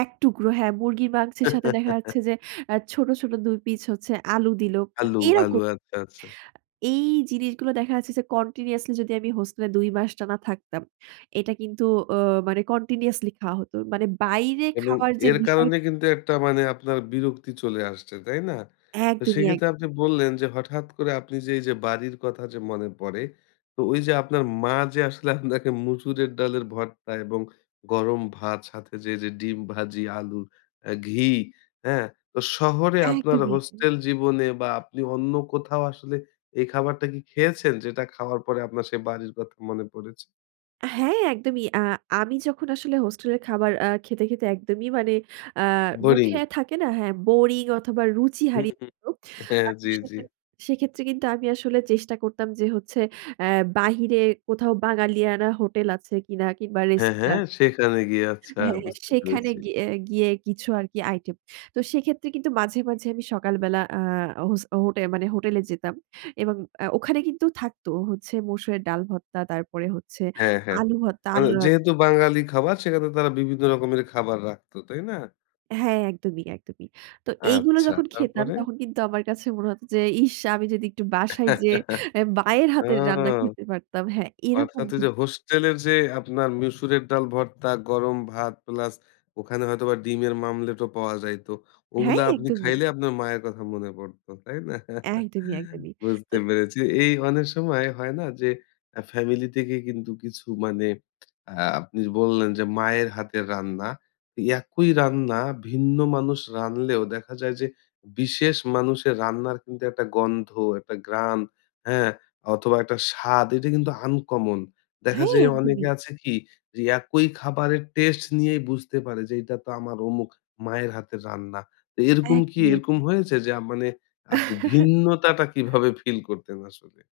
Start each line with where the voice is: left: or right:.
right: ১ টুকরো হ্যাঁ, মুরগির মাংসের সাথে দেখা যাচ্ছে যে, এ ছোট, ছোট ২ পিস হচ্ছে আলু দিলো। তো
left: আলু, আলু।
right: এরকম
left: আচ্ছা, আচ্ছা।
right: এই জিনিসগুলো দেখা যাচ্ছে যে continuously যদি আমি হোস্টেলে ২ মাস টানা থাকতাম। এটা কিন্তু অ মানে continuously খাওয়া হত। মানে বাইরে
left: এবং
right: খাওয়ার যে
left: এর
right: বিষয়
left: কারণে কিন্তু একটা মানে আপনার বিরক্তি চলে আসছে, তাই না? তো
right: একদমই,
left: সেক্ষেত্রে আপনি
right: একদমই।
left: বললেন যে হঠাৎ করে আপনি যে এই যে বাড়ির কথা যে মনে পড়ে। তো ওই যে আপনার মা যে আসলে আপনাকে মসুরের ডালের ভর্তা এবং গরম ভাত সাথে যে এই যে ডিম ভাজি, আলু, আ ঘি, হ্যাঁ? তো শহরে আপনার
right: একদমই, একদমই।
left: হোস্টেল জীবনে বা আপনি অন্য কোথাও আসলে এই খাবারটা কি খেয়েছেন? যেটা খাওয়ার পরে আপনার সেই বাড়ির কথা মনে পড়েছে?
right: হ্যাঁ, একদমই। আ আমি যখন আসলে হোস্টেল এর খাবার আ খেতে, খেতে একদমই। মানে আ
left: বোরিং।
right: মুখে থাকে না? হ্যাঁ, বোরিং অথবা রুচি
left: হুম,
right: হারিয়ে
left: হুম,
right: যেত।
left: হ্যাঁ,
right: আ তো
left: জ্বী, জ্বী।
right: সেখে সেক্ষেত্রে কিন্তু আমি আসলে চেষ্টা করতাম। যে হচ্ছে এ বাহিরে কোথাও বাঙালিয়ানা হোটেল আছে কিনা কিংবা
left: হ্যাঁ,
right: রেস্তা
left: হ্যাঁ, সেখানে গিয়ে আচ্ছা,
right: হ্যাঁ, হ্যাঁ,
left: বুঝতে
right: সেখানে
left: পেরেছি।
right: গিয়ে গিয়ে কিছু আর কি আইটেম। তো সেক্ষেত্রে কিন্তু মাঝে, মাঝে আমি সকাল বেলা আ হোস হোটে মানে হোটেলে যেতাম এবং আ ওখানে কিন্তু থাকত হচ্ছে মসুরের ডাল ভর্তা, তারপরে হচ্ছে
left: হ্যাঁ, হ্যাঁ।
right: আলু ভর্তা,
left: মানে
right: আলু অ
left: যেহেতু বাঙালি খাবার। সেখানে তারা বিভিন্ন রকমের খাবার রাখত। তাই না?
right: হ্যাঁ, একদমই, একদমই। তো এইগুলো
left: আচ্ছা,
right: যখন খেতাম
left: তারপরে?
right: তখন কিন্তু আমার কাছে মনে হত যে, "ইশ! আমি যদি একটু বাসায় যেয়ে এ মায়ের
left: ও!
right: হাতের রান্না খেতে পারতাম।" হ্যাঁ, এরকম
left: অর্থাৎ ওই
right: কিন্তু
left: যে হোস্টেলের যে আপনার মসুরের ডাল ভর্তা, গরম ভাত প্লাস ওখানে হয়তো বা ডিমের মামলেটও পাওয়া যাইত।
right: হ্যাঁ,
left: ওগুলা আপনি
right: একদমই।
left: খাইলে আপনার মায়ের কথা মনে পড়ত। তাই না?
right: একদমই, একদমই। তো
left: বুঝতে পেরেছি। এই অনেক সময়, হয় না? যে আ ফ্যামিলি থেকে কিন্তু কিছু মানে আ আপনি বললেন যে মায়ের হাতের রান্না। একই রান্না ভিন্ন মানুষ রানলেও দেখা যায় যে বিশেষ মানুষের রান্নার কিন্তু একটা গন্ধ, একটা ঘ্রান, হ্যাঁ? অথবা একটা স্বাদ, এটা কিন্তু আনকমন। দেখা
right: হ্যাঁ,
left: যায় অনেকে
right: একদমই।
left: আছে কি, যে একই খাবারের টেস্ট নিয়েই বুঝতে পারে যে, "এটা তো আমার অমুক মায়ের হাতের রান্না।" তো এরকম কি
right: একদমই,
left: এরকম
right: একদমই।
left: হয়েছে? যে আ মানে আপনি ভিন্নতাটা কীভাবে ফিল করতেন আসলে?